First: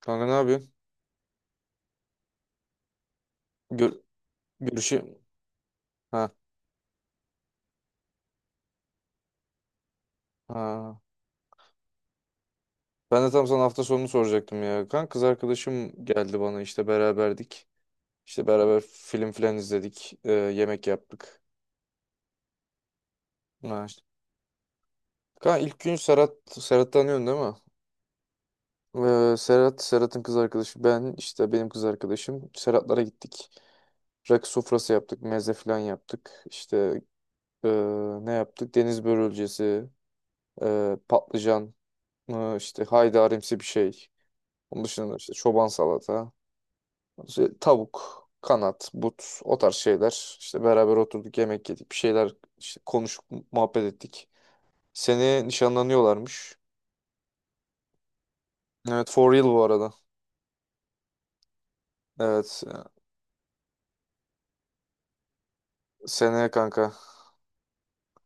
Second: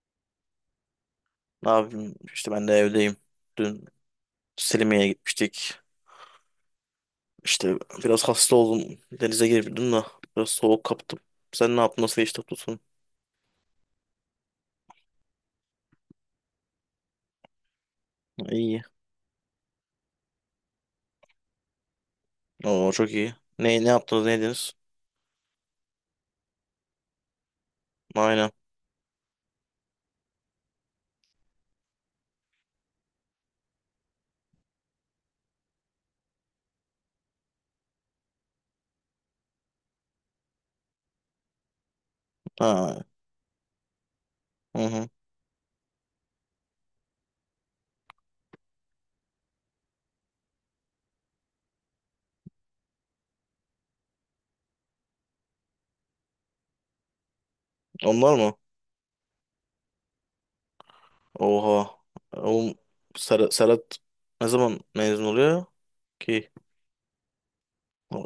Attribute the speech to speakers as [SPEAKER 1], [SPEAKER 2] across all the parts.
[SPEAKER 1] Kanka ne yapıyorsun?
[SPEAKER 2] Ne yapayım? İşte ben de evdeyim. Dün
[SPEAKER 1] Gör
[SPEAKER 2] Selimiye'ye
[SPEAKER 1] görüşü...
[SPEAKER 2] gitmiştik.
[SPEAKER 1] Ha,
[SPEAKER 2] İşte biraz hasta oldum. Denize girdim de biraz soğuk
[SPEAKER 1] ha.
[SPEAKER 2] kaptım. Sen ne yaptın? Nasıl geçti tutun?
[SPEAKER 1] Ben de tam sana hafta sonunu soracaktım ya. Kanka kız arkadaşım geldi bana işte beraberdik. İşte beraber
[SPEAKER 2] İyi.
[SPEAKER 1] film filan izledik. Yemek yaptık.
[SPEAKER 2] Oo çok iyi.
[SPEAKER 1] Ha,
[SPEAKER 2] Ne
[SPEAKER 1] işte.
[SPEAKER 2] yaptınız? Ne yediniz?
[SPEAKER 1] Kanka ilk gün Serhat tanıyorsun değil mi?
[SPEAKER 2] Aynen.
[SPEAKER 1] Serhat'ın kız arkadaşı. Ben işte benim kız arkadaşım. Serhat'lara gittik. Rakı sofrası yaptık. Meze filan yaptık. İşte ee, ne yaptık? Deniz börülcesi, patlıcan, işte
[SPEAKER 2] Ha.
[SPEAKER 1] haydarimsi bir şey.
[SPEAKER 2] Hı
[SPEAKER 1] Onun
[SPEAKER 2] hı.
[SPEAKER 1] dışında işte çoban salata, işte tavuk, kanat, but o tarz şeyler. İşte beraber oturduk yemek yedik bir şeyler işte konuşup muhabbet ettik. Seneye nişanlanıyorlarmış.
[SPEAKER 2] Onlar mı?
[SPEAKER 1] Evet, for real bu arada.
[SPEAKER 2] Oha.
[SPEAKER 1] Evet,
[SPEAKER 2] Oğlum Serhat ne zaman mezun oluyor
[SPEAKER 1] seneye
[SPEAKER 2] ki?
[SPEAKER 1] kanka.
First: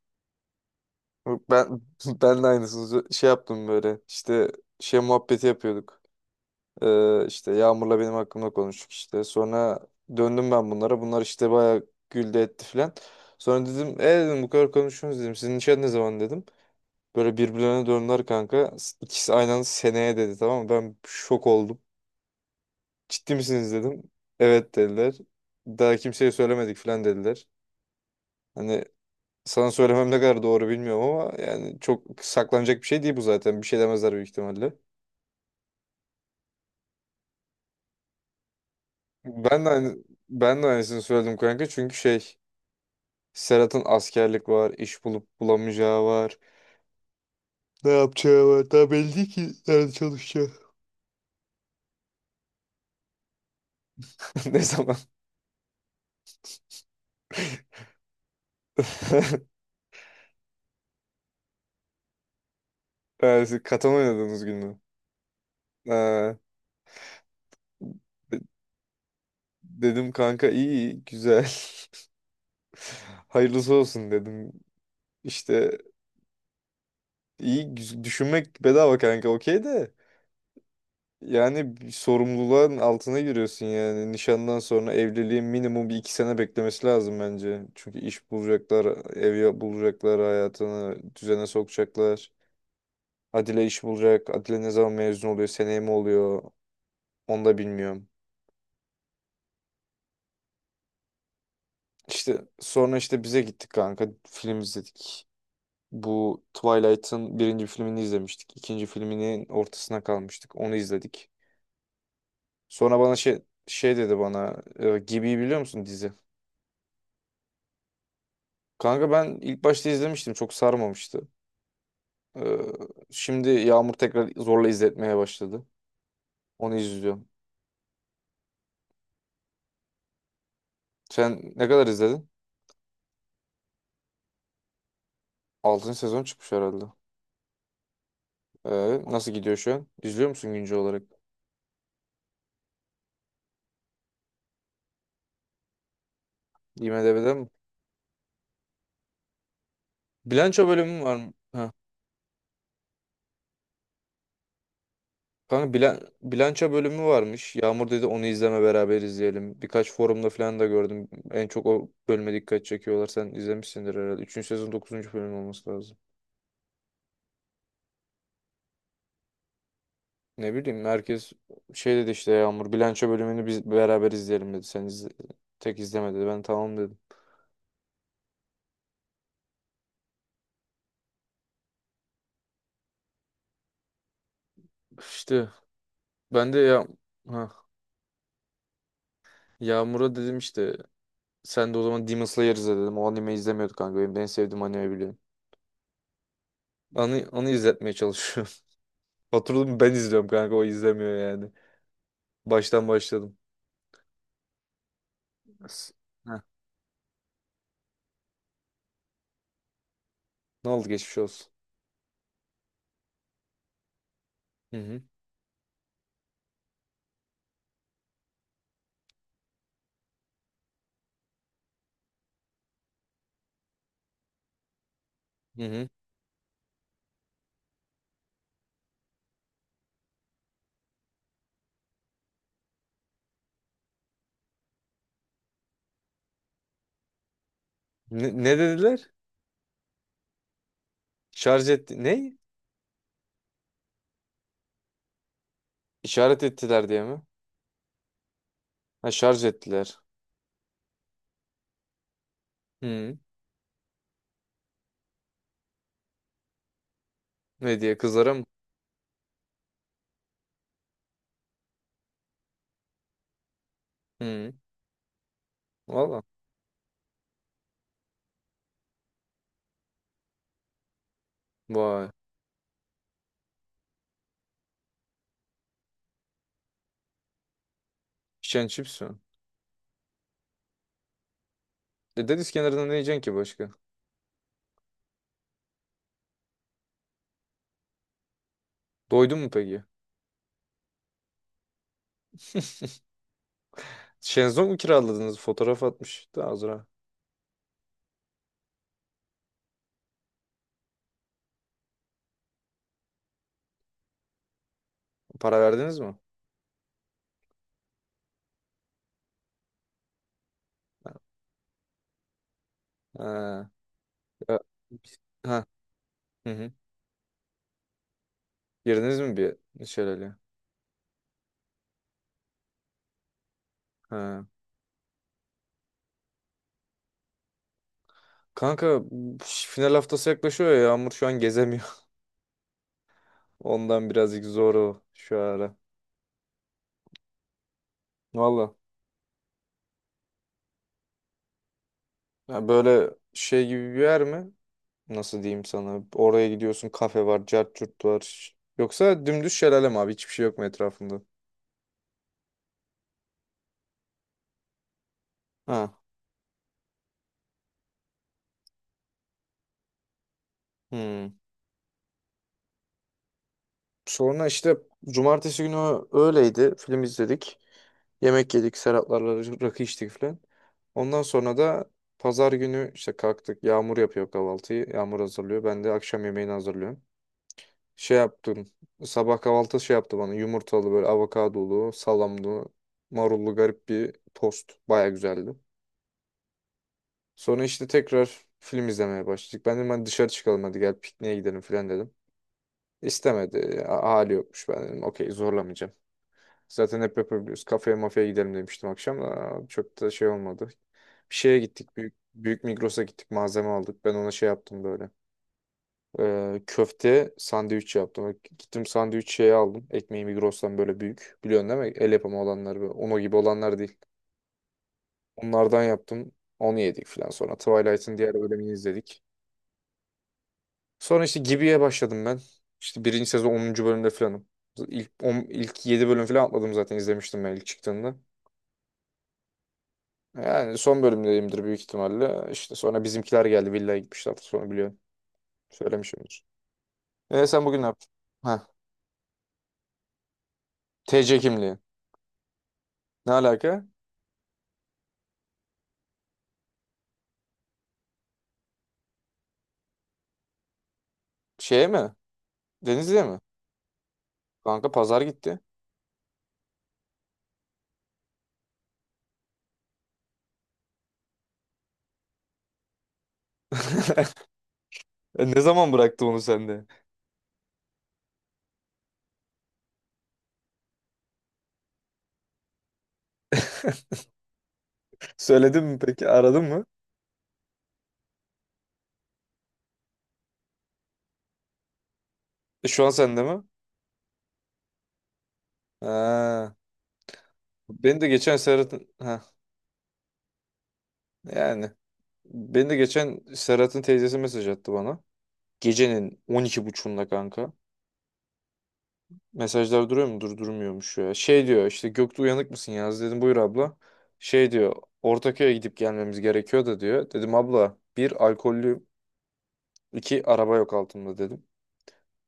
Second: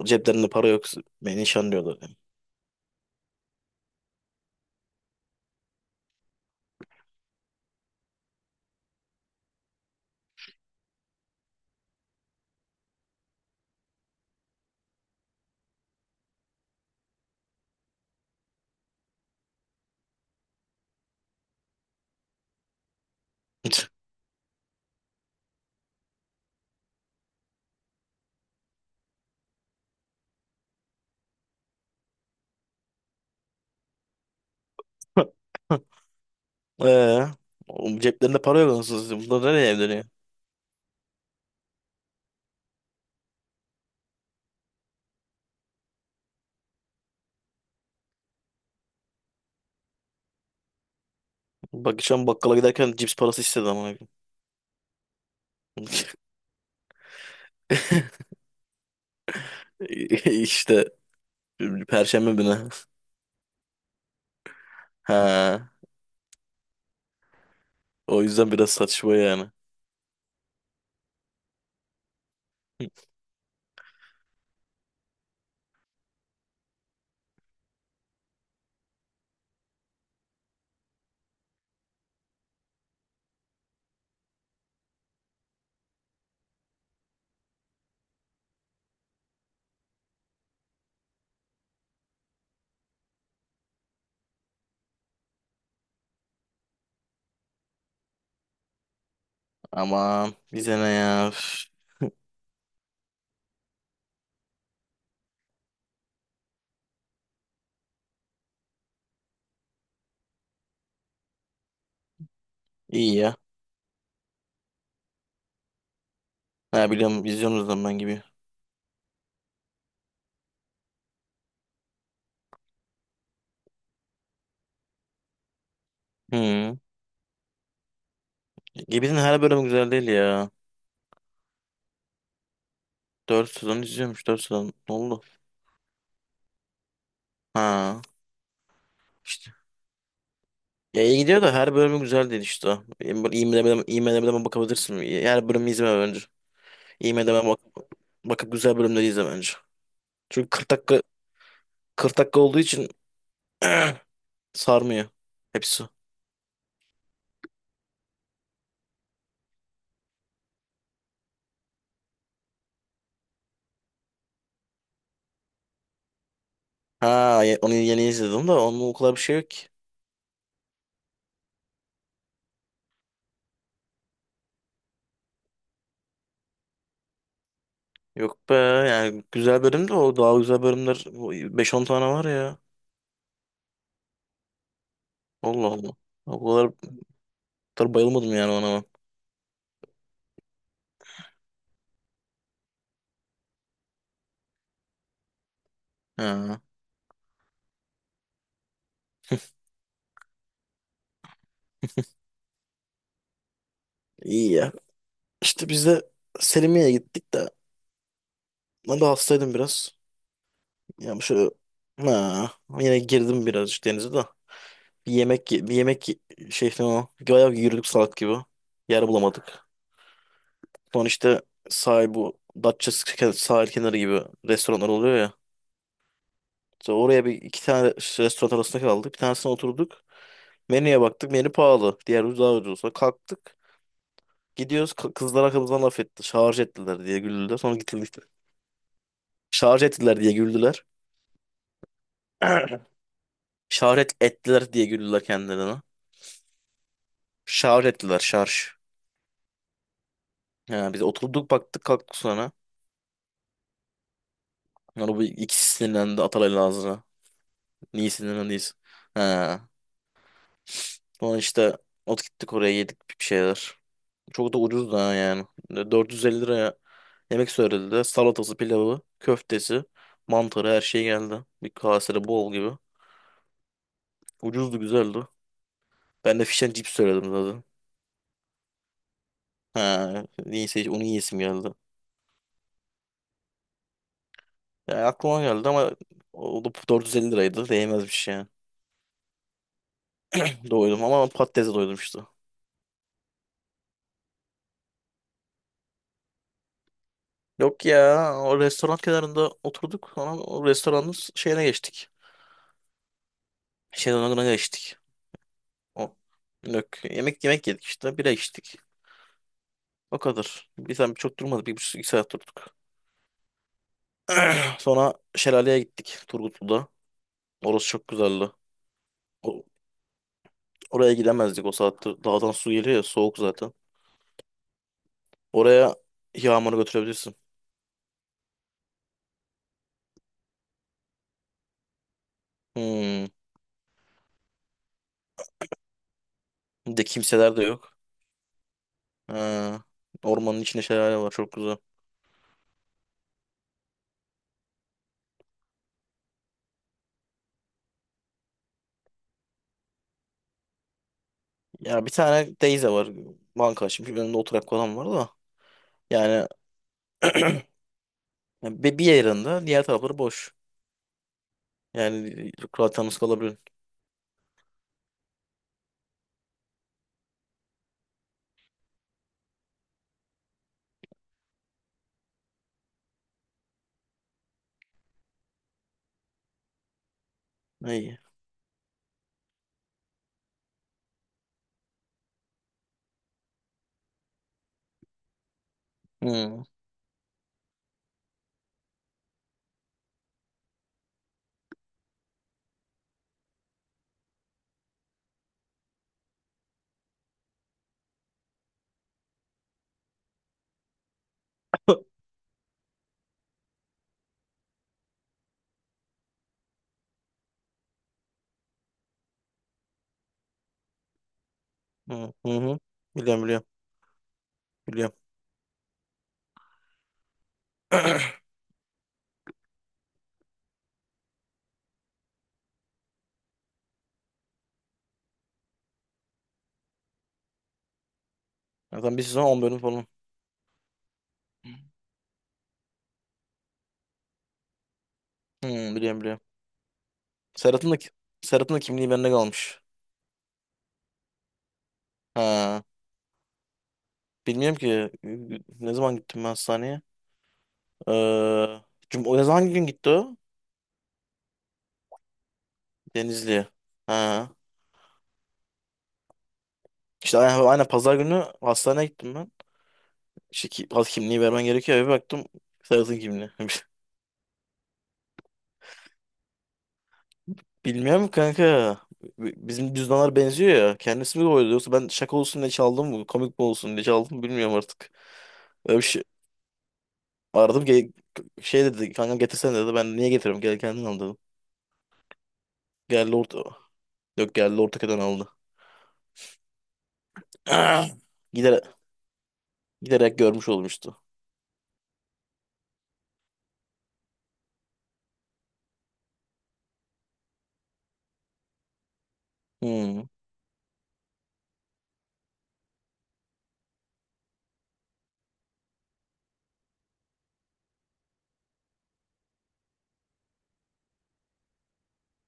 [SPEAKER 2] Ceplerinde para yok. Beni
[SPEAKER 1] Ben
[SPEAKER 2] nişanlıyorlar.
[SPEAKER 1] ben de aynısını şey yaptım böyle İşte şey muhabbeti yapıyorduk. İşte Yağmur'la benim hakkımda konuştuk işte. Sonra döndüm ben bunlara. Bunlar işte bayağı güldü etti filan. Sonra dedim dedim bu kadar konuşuyorsunuz dedim. Sizin nişan ne zaman dedim. Böyle birbirlerine döndüler kanka. İkisi aynı anda seneye dedi, tamam mı? Ben şok oldum. Ciddi misiniz dedim. Evet dediler. Daha kimseye söylemedik falan dediler. Hani sana söylemem ne kadar doğru bilmiyorum ama yani çok saklanacak bir şey değil bu zaten. Bir şey demezler büyük ihtimalle.
[SPEAKER 2] Eee? Oğlum ceplerinde para yok. Nasıl? Bunlar
[SPEAKER 1] Ben de
[SPEAKER 2] nereye
[SPEAKER 1] aynı,
[SPEAKER 2] evleniyor?
[SPEAKER 1] ben de aynısını söyledim kanka çünkü şey Serhat'ın askerlik var, iş bulup bulamayacağı var. Ne yapacağı var. Daha belli değil ki nerede çalışacağı.
[SPEAKER 2] Bak geçen bakkala giderken cips parası istedi ama.
[SPEAKER 1] Ne zaman?
[SPEAKER 2] İşte Perşembe günü.
[SPEAKER 1] Yani siz katan oynadığınız gün mü?
[SPEAKER 2] Ha,
[SPEAKER 1] Ha.
[SPEAKER 2] o
[SPEAKER 1] De-
[SPEAKER 2] yüzden biraz saçma yani.
[SPEAKER 1] Dedim kanka iyi iyi, güzel. Hayırlısı olsun dedim. İşte düşünmek bedava kanka, okey de. Yani bir sorumluluğun altına giriyorsun yani. Nişandan sonra evliliğin minimum bir iki sene beklemesi lazım bence. Çünkü iş bulacaklar, bulacaklar, hayatını düzene sokacaklar. Adile iş bulacak. Adile ne zaman mezun oluyor, seneye mi oluyor onu da bilmiyorum.
[SPEAKER 2] Aman bize ne ya. Üf.
[SPEAKER 1] İşte sonra işte bize gittik kanka, film izledik. Bu Twilight'ın birinci filmini izlemiştik. İkinci filminin ortasına kalmıştık. Onu izledik. Sonra bana
[SPEAKER 2] İyi ya.
[SPEAKER 1] şey dedi bana, Gibi'yi biliyor musun, dizi?
[SPEAKER 2] Ha, biliyorum izliyorsunuz lan ben gibi.
[SPEAKER 1] Kanka ben ilk başta izlemiştim. Çok sarmamıştı. E, Şimdi Yağmur tekrar zorla izletmeye başladı. Onu
[SPEAKER 2] Hı.
[SPEAKER 1] izliyorum.
[SPEAKER 2] Gibi'nin her bölümü güzel değil ya.
[SPEAKER 1] Sen ne kadar izledin?
[SPEAKER 2] Dört sezon izliyormuş 4 sezon. Ne oldu?
[SPEAKER 1] Altıncı sezon çıkmış herhalde.
[SPEAKER 2] Ha.
[SPEAKER 1] E, Nasıl
[SPEAKER 2] işte.
[SPEAKER 1] gidiyor şu an? İzliyor musun güncel olarak?
[SPEAKER 2] Ya iyi gidiyor da her bölümü güzel değil işte. IMDb'den bakabilirsin. Her bölümü izleme bence.
[SPEAKER 1] IMDb'den
[SPEAKER 2] IMDb'den
[SPEAKER 1] mi?
[SPEAKER 2] bakıp güzel bölümleri izle bence. Çünkü
[SPEAKER 1] Bilanço
[SPEAKER 2] 40 dakika
[SPEAKER 1] bölümü var mı? Ha.
[SPEAKER 2] 40 dakika olduğu için sarmıyor
[SPEAKER 1] Kanka
[SPEAKER 2] hepsi.
[SPEAKER 1] bilanço bölümü varmış. Yağmur dedi onu izleme, beraber izleyelim. Birkaç forumda falan da gördüm. En çok o bölüme dikkat çekiyorlar. Sen izlemişsindir herhalde. Üçüncü sezon dokuzuncu bölüm olması lazım.
[SPEAKER 2] Ha onu yeni izledim de onun o kadar bir şey yok ki.
[SPEAKER 1] Ne bileyim, herkes şey dedi işte Yağmur bilanço bölümünü biz beraber izleyelim dedi. Tek izleme dedi. Ben tamam dedim.
[SPEAKER 2] Yok be yani güzel bölüm de o daha güzel bölümler o 5-10 tane var ya.
[SPEAKER 1] İşte
[SPEAKER 2] Allah Allah. O
[SPEAKER 1] ben de
[SPEAKER 2] kadar,
[SPEAKER 1] ya,
[SPEAKER 2] o
[SPEAKER 1] ha,
[SPEAKER 2] kadar bayılmadım yani ona. Ben.
[SPEAKER 1] Yağmur'a dedim işte sen de o zaman Demon Slayer izle dedim. O anime izlemiyorduk kanka. Benim en sevdiğim anime, biliyorum.
[SPEAKER 2] Ha,
[SPEAKER 1] Onu izletmeye çalışıyorum. Oturdum ben izliyorum kanka, o izlemiyor yani. Baştan başladım.
[SPEAKER 2] iyi ya. İşte biz
[SPEAKER 1] S-
[SPEAKER 2] de
[SPEAKER 1] Heh.
[SPEAKER 2] Selimiye'ye gittik de ben de hastaydım biraz.
[SPEAKER 1] Ne oldu,
[SPEAKER 2] Ya
[SPEAKER 1] geçmiş
[SPEAKER 2] bu
[SPEAKER 1] olsun.
[SPEAKER 2] şöyle ha, yine girdim birazcık denize de.
[SPEAKER 1] Hı hı.
[SPEAKER 2] Bir yemek ye- bir yemek ye- Şey o. Bayağı yürüdük salak gibi. Yer bulamadık. Sonra işte sahil bu Datça sahil kenarı gibi restoranlar oluyor ya.
[SPEAKER 1] Hı hı.
[SPEAKER 2] Sonra oraya bir iki tane restoran arasında kaldık. Bir tanesine oturduk. Menüye baktık. Menü pahalı. Diğer ucuz daha ucuz. Sonra kalktık. Gidiyoruz. Kızlar arkamızdan laf etti. Şarj ettiler diye güldüler. Sonra gittik.
[SPEAKER 1] Ne dediler?
[SPEAKER 2] Şarj ettiler diye güldüler.
[SPEAKER 1] Şarj etti. Ne?
[SPEAKER 2] Şarj ettiler diye güldüler kendilerine.
[SPEAKER 1] İşaret ettiler diye mi?
[SPEAKER 2] Şarj ettiler. Şarj.
[SPEAKER 1] Ha, şarj ettiler.
[SPEAKER 2] He, biz oturduk baktık kalktık sonra.
[SPEAKER 1] Hı.
[SPEAKER 2] Sonra bu ikisi sinirlendi Atalay'la ağzına.
[SPEAKER 1] Ne diye,
[SPEAKER 2] Niye
[SPEAKER 1] kızlara mı?
[SPEAKER 2] sinirlendiyiz? He. Sonra işte gittik oraya yedik bir şeyler.
[SPEAKER 1] Hı.
[SPEAKER 2] Çok da ucuz da ha yani.
[SPEAKER 1] Valla.
[SPEAKER 2] 450 liraya yemek söylediler. Salatası, pilavı, köftesi, mantarı her şey geldi. Bir
[SPEAKER 1] Vay.
[SPEAKER 2] kasede bol gibi. Ucuzdu güzeldi. Ben de fish and chips söyledim zaten.
[SPEAKER 1] İçen çips mi?
[SPEAKER 2] He. Neyse onu yiyesim geldi.
[SPEAKER 1] E, deniz kenarında ne yiyeceksin ki başka?
[SPEAKER 2] Yani aklıma geldi ama o da 450 liraydı. Değmezmiş yani.
[SPEAKER 1] Doydun mu peki?
[SPEAKER 2] Doydum ama patatese doydum işte.
[SPEAKER 1] Şenzong mu kiraladınız? Fotoğraf atmış. Daha az
[SPEAKER 2] Yok ya o restoran kenarında oturduk sonra o restoranın şeyine geçtik. Şezlong'una geçtik.
[SPEAKER 1] para verdiniz mi?
[SPEAKER 2] O. Yok. Yemek yedik işte bira içtik. O kadar. Bir
[SPEAKER 1] Ha.
[SPEAKER 2] saat çok durmadı. Bir buçuk iki saat durduk.
[SPEAKER 1] Ha. Ya-
[SPEAKER 2] Sonra
[SPEAKER 1] Ha.
[SPEAKER 2] şelaleye gittik
[SPEAKER 1] Hı hı.
[SPEAKER 2] Turgutlu'da. Orası çok güzeldi.
[SPEAKER 1] Girdiniz mi bir
[SPEAKER 2] O-
[SPEAKER 1] şelale?
[SPEAKER 2] oraya gidemezdik o saatte. Dağdan su geliyor ya soğuk zaten.
[SPEAKER 1] Ha.
[SPEAKER 2] Oraya yağmuru götürebilirsin.
[SPEAKER 1] Kanka final haftası yaklaşıyor ya, Yağmur şu an gezemiyor.
[SPEAKER 2] Hmm.
[SPEAKER 1] Ondan birazcık zor o şu ara.
[SPEAKER 2] Bir de kimseler de yok.
[SPEAKER 1] Valla.
[SPEAKER 2] Ha. Ormanın içinde şelale var çok güzel.
[SPEAKER 1] Ya böyle şey gibi bir yer mi? Nasıl diyeyim sana? Oraya gidiyorsun, kafe var, cart curt var. Yoksa dümdüz şelale mi abi? Hiçbir şey yok mu etrafında?
[SPEAKER 2] Ya bir tane teyze var. Banka açmış. Önünde oturak falan var da.
[SPEAKER 1] Ha.
[SPEAKER 2] Yani bir yerinde diğer tarafları boş.
[SPEAKER 1] Hmm.
[SPEAKER 2] Yani rahat yalnız kalabilir.
[SPEAKER 1] Sonra işte cumartesi günü öğleydi. Film izledik. Yemek yedik. Serhatlarla rakı içtik falan. Ondan sonra da pazar günü işte kalktık. Yağmur yapıyor kahvaltıyı. Yağmur hazırlıyor. Ben de akşam yemeğini hazırlıyorum. Şey
[SPEAKER 2] İyi.
[SPEAKER 1] yaptım. Sabah kahvaltı şey yaptı bana. Yumurtalı böyle avokadolu, salamlı, marullu garip bir tost. Baya güzeldi.
[SPEAKER 2] Hmm.
[SPEAKER 1] Sonra işte tekrar film izlemeye başladık. Ben dedim hadi dışarı çıkalım, hadi gel pikniğe gidelim falan dedim. İstemedi. Hali yokmuş. Ben dedim okey, zorlamayacağım. Zaten hep yapabiliyoruz. Kafeye mafeye gidelim demiştim akşam. Çok da şey olmadı. Bir şeye gittik.
[SPEAKER 2] Hı
[SPEAKER 1] Büyük, büyük Migros'a gittik. Malzeme aldık. Ben ona şey yaptım böyle. Köfte sandviç yaptım. Gittim sandviç şeyi aldım. Ekmeği Migros'tan böyle büyük. Biliyorsun değil mi? El
[SPEAKER 2] hı.
[SPEAKER 1] yapımı
[SPEAKER 2] Hı.
[SPEAKER 1] olanlar böyle. Ono gibi
[SPEAKER 2] Biliyorum biliyorum.
[SPEAKER 1] olanlar değil.
[SPEAKER 2] Biliyorum.
[SPEAKER 1] Onlardan yaptım. Onu yedik falan. Sonra Twilight'ın diğer bölümünü izledik. Sonra işte Gibi'ye başladım ben. İşte birinci sezon onuncu bölümde falanım. İlk 7 bölüm falan atladım, zaten izlemiştim ben ilk çıktığında.
[SPEAKER 2] Zaten bir sezon 10 bölüm falan.
[SPEAKER 1] Yani son bölümdeyimdir büyük ihtimalle. İşte sonra bizimkiler geldi. Villaya gitmişler. Sonra biliyorum.
[SPEAKER 2] Hmm, biliyorum biliyorum.
[SPEAKER 1] Söylemişimdir. E, sen bugün ne
[SPEAKER 2] Serhat'ın da,
[SPEAKER 1] yaptın? Ha.
[SPEAKER 2] Serhat'ın da kimliği bende kalmış.
[SPEAKER 1] TC kimliği.
[SPEAKER 2] Ha.
[SPEAKER 1] Ne alaka?
[SPEAKER 2] Bilmiyorum ki ne zaman gittim ben hastaneye. Ee, cum o ne zaman hangi gün gitti o?
[SPEAKER 1] Şeye mi? Denizli'ye mi?
[SPEAKER 2] Denizli'ye. Ha.
[SPEAKER 1] Kanka pazar gitti.
[SPEAKER 2] İşte aynen, aynen pazar günü hastaneye gittim. İşte ki, al, kimliği vermen gerekiyor. Bir baktım Serhat'ın kimliği.
[SPEAKER 1] E, ne zaman bıraktı onu sende?
[SPEAKER 2] Bilmiyorum kanka. Bizim cüzdanlar benziyor ya. Kendisi mi koydu yoksa ben şaka olsun diye çaldım mı? Komik mi olsun diye çaldım mı bilmiyorum artık.
[SPEAKER 1] Söyledin mi
[SPEAKER 2] Öyle bir şey
[SPEAKER 1] peki? Aradın mı?
[SPEAKER 2] aradım. Şey dedi kanka, getirsene dedi. Ben niye getiriyorum? Gel kendin al dedim.
[SPEAKER 1] E, şu an
[SPEAKER 2] Geldi
[SPEAKER 1] sende mi?
[SPEAKER 2] orta. Yok, geldi ortaka'dan aldı.
[SPEAKER 1] Ha.
[SPEAKER 2] Ah!
[SPEAKER 1] Beni de geçen
[SPEAKER 2] Gider,
[SPEAKER 1] Serhat'ın... Ha.
[SPEAKER 2] giderek görmüş olmuştu.
[SPEAKER 1] Yani. Beni de geçen Serhat'ın teyzesi mesaj attı bana. Gecenin 12.30'unda kanka. Mesajlar
[SPEAKER 2] Hmm.
[SPEAKER 1] duruyor mu? Durmuyormuş ya. Şey diyor işte, Göktuğ uyanık mısın yaz, dedim buyur abla. Şey diyor Ortaköy'e gidip gelmemiz gerekiyor da diyor. Dedim abla, bir alkollü iki araba yok altımda dedim.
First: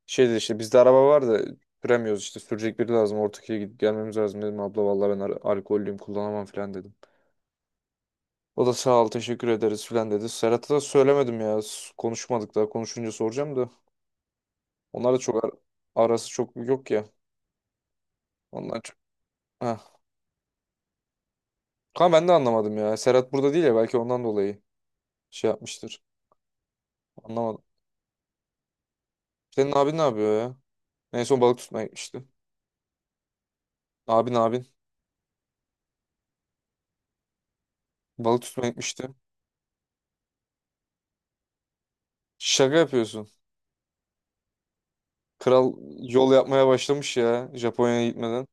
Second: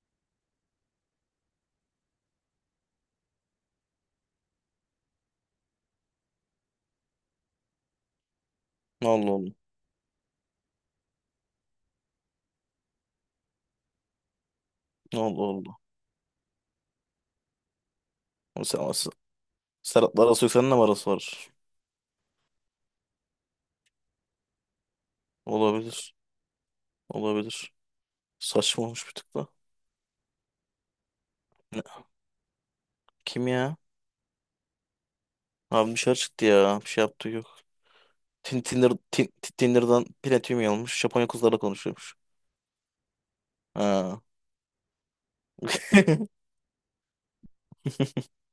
[SPEAKER 1] Şey dedi işte, bizde araba var da süremiyoruz, işte sürecek biri lazım, Ortaköy'e gidip gelmemiz lazım, dedim abla vallahi ben alkollüyüm kullanamam falan dedim. O da sağ ol,
[SPEAKER 2] Ne oldu
[SPEAKER 1] teşekkür
[SPEAKER 2] oldu.
[SPEAKER 1] ederiz falan dedi. Serhat'a da söylemedim ya, konuşmadık daha, konuşunca soracağım da onlar da
[SPEAKER 2] Ne oldu
[SPEAKER 1] çok
[SPEAKER 2] oldu.
[SPEAKER 1] arası çok yok ya,
[SPEAKER 2] Ama Sen,
[SPEAKER 1] ondan
[SPEAKER 2] ama
[SPEAKER 1] çok.
[SPEAKER 2] sen-
[SPEAKER 1] Heh.
[SPEAKER 2] Serhat'la arası yok. Seninle mi arası var?
[SPEAKER 1] Kanka ben de anlamadım ya, Serhat burada değil ya, belki ondan dolayı şey yapmıştır,
[SPEAKER 2] Olabilir.
[SPEAKER 1] anlamadım.
[SPEAKER 2] Olabilir. Saçma olmuş bir tık da.
[SPEAKER 1] Senin abin ne yapıyor ya? En son balık tutmaya gitmişti.
[SPEAKER 2] Kim ya?
[SPEAKER 1] Abin
[SPEAKER 2] Abi dışarı çıktı ya. Bir şey yaptığı yok.
[SPEAKER 1] balık
[SPEAKER 2] Tin-
[SPEAKER 1] tutmaya
[SPEAKER 2] Tinder,
[SPEAKER 1] gitmişti.
[SPEAKER 2] tin, Tinder'dan platinum almış. Japonya kızlarla konuşuyormuş.
[SPEAKER 1] Şaka yapıyorsun.
[SPEAKER 2] Ha.
[SPEAKER 1] Kral yol yapmaya başlamış ya Japonya'ya gitmeden.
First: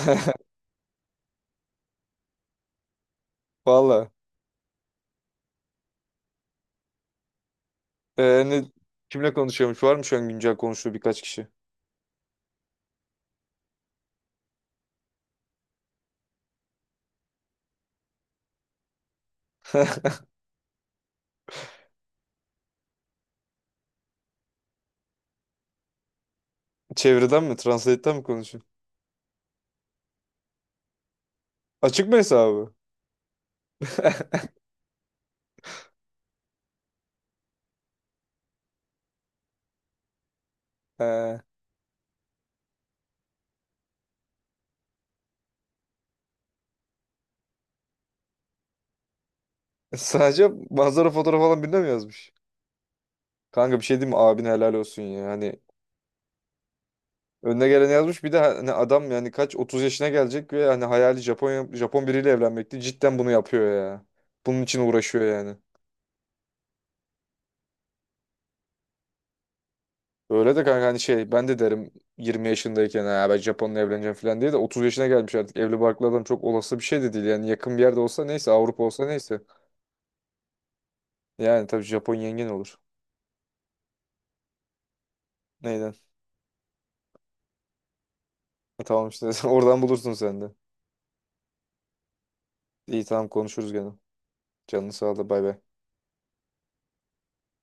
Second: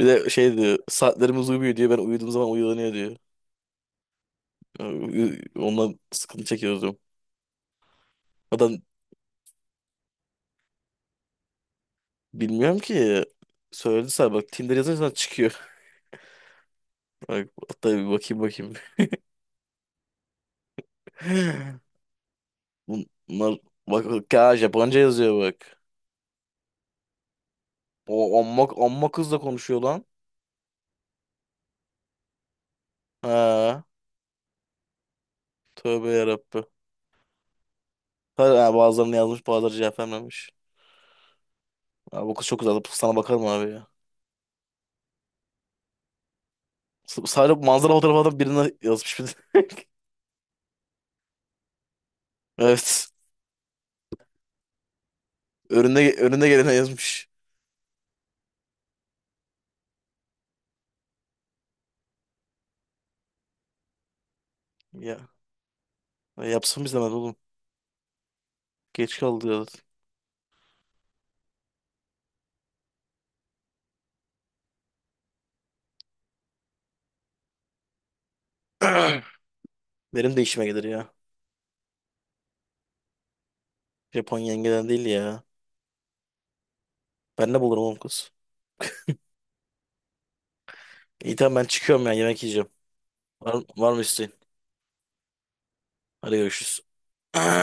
[SPEAKER 2] Bir de şey diyor. Saatlerimiz uyumuyor diyor. Ben uyuduğum zaman uyanıyor diyor.
[SPEAKER 1] Valla.
[SPEAKER 2] Ondan sıkıntı çekiyoruz diyorum.
[SPEAKER 1] Ee, ne,
[SPEAKER 2] Adam
[SPEAKER 1] kimle konuşuyormuş? Var mı şu an güncel konuştuğu birkaç kişi?
[SPEAKER 2] Bilmiyorum ki. Söyledi sana bak. Tinder yazınca çıkıyor. Bak, hatta bir bakayım. Bunlar bak, bak ya Japonca yazıyor bak.
[SPEAKER 1] Çevreden mi? Translate'den mi
[SPEAKER 2] O
[SPEAKER 1] konuşuyor?
[SPEAKER 2] amma kızla konuşuyor lan.
[SPEAKER 1] Açık mı hesabı?
[SPEAKER 2] Ha. Tövbe yarabbim. Ha, bazılarını yazmış bazıları cevap vermemiş.
[SPEAKER 1] Ee,
[SPEAKER 2] Abi bu kız çok güzel. Sana bakarım abi ya. Sadece manzara fotoğrafı da birine yazmış bir de.
[SPEAKER 1] sadece manzara fotoğrafı falan birine mi yazmış?
[SPEAKER 2] Evet.
[SPEAKER 1] Kanka bir şey diyeyim mi? Abine helal olsun ya. Hani
[SPEAKER 2] Önüne gelene yazmış.
[SPEAKER 1] önüne gelen yazmış. Bir de hani adam yani kaç 30 yaşına gelecek ve hani hayali Japon Japon biriyle evlenmekti. Cidden bunu yapıyor ya. Bunun için uğraşıyor
[SPEAKER 2] Ya.
[SPEAKER 1] yani.
[SPEAKER 2] Ya yapsın biz hemen oğlum. Geç kaldı
[SPEAKER 1] Öyle de kanka, hani şey ben de derim 20 yaşındayken ben Japon'la evleneceğim falan diye de 30 yaşına gelmiş artık. Evli barklı adam çok olası bir şey de değil. Yani yakın bir yerde olsa neyse, Avrupa olsa
[SPEAKER 2] ya.
[SPEAKER 1] neyse.
[SPEAKER 2] Benim de işime gelir ya.
[SPEAKER 1] Yani tabii, Japon yengen olur.
[SPEAKER 2] Japon yengeden değil ya.
[SPEAKER 1] Neyden?
[SPEAKER 2] Ben ne bulurum oğlum kız.
[SPEAKER 1] E, tamam işte oradan bulursun sen de.
[SPEAKER 2] İyi tamam ben çıkıyorum ya yemek yiyeceğim.
[SPEAKER 1] İyi tamam,
[SPEAKER 2] Var,
[SPEAKER 1] konuşuruz gene.
[SPEAKER 2] var mı isteğin?
[SPEAKER 1] Canını sağ ol da, bay bay.
[SPEAKER 2] Hadi görüşürüz.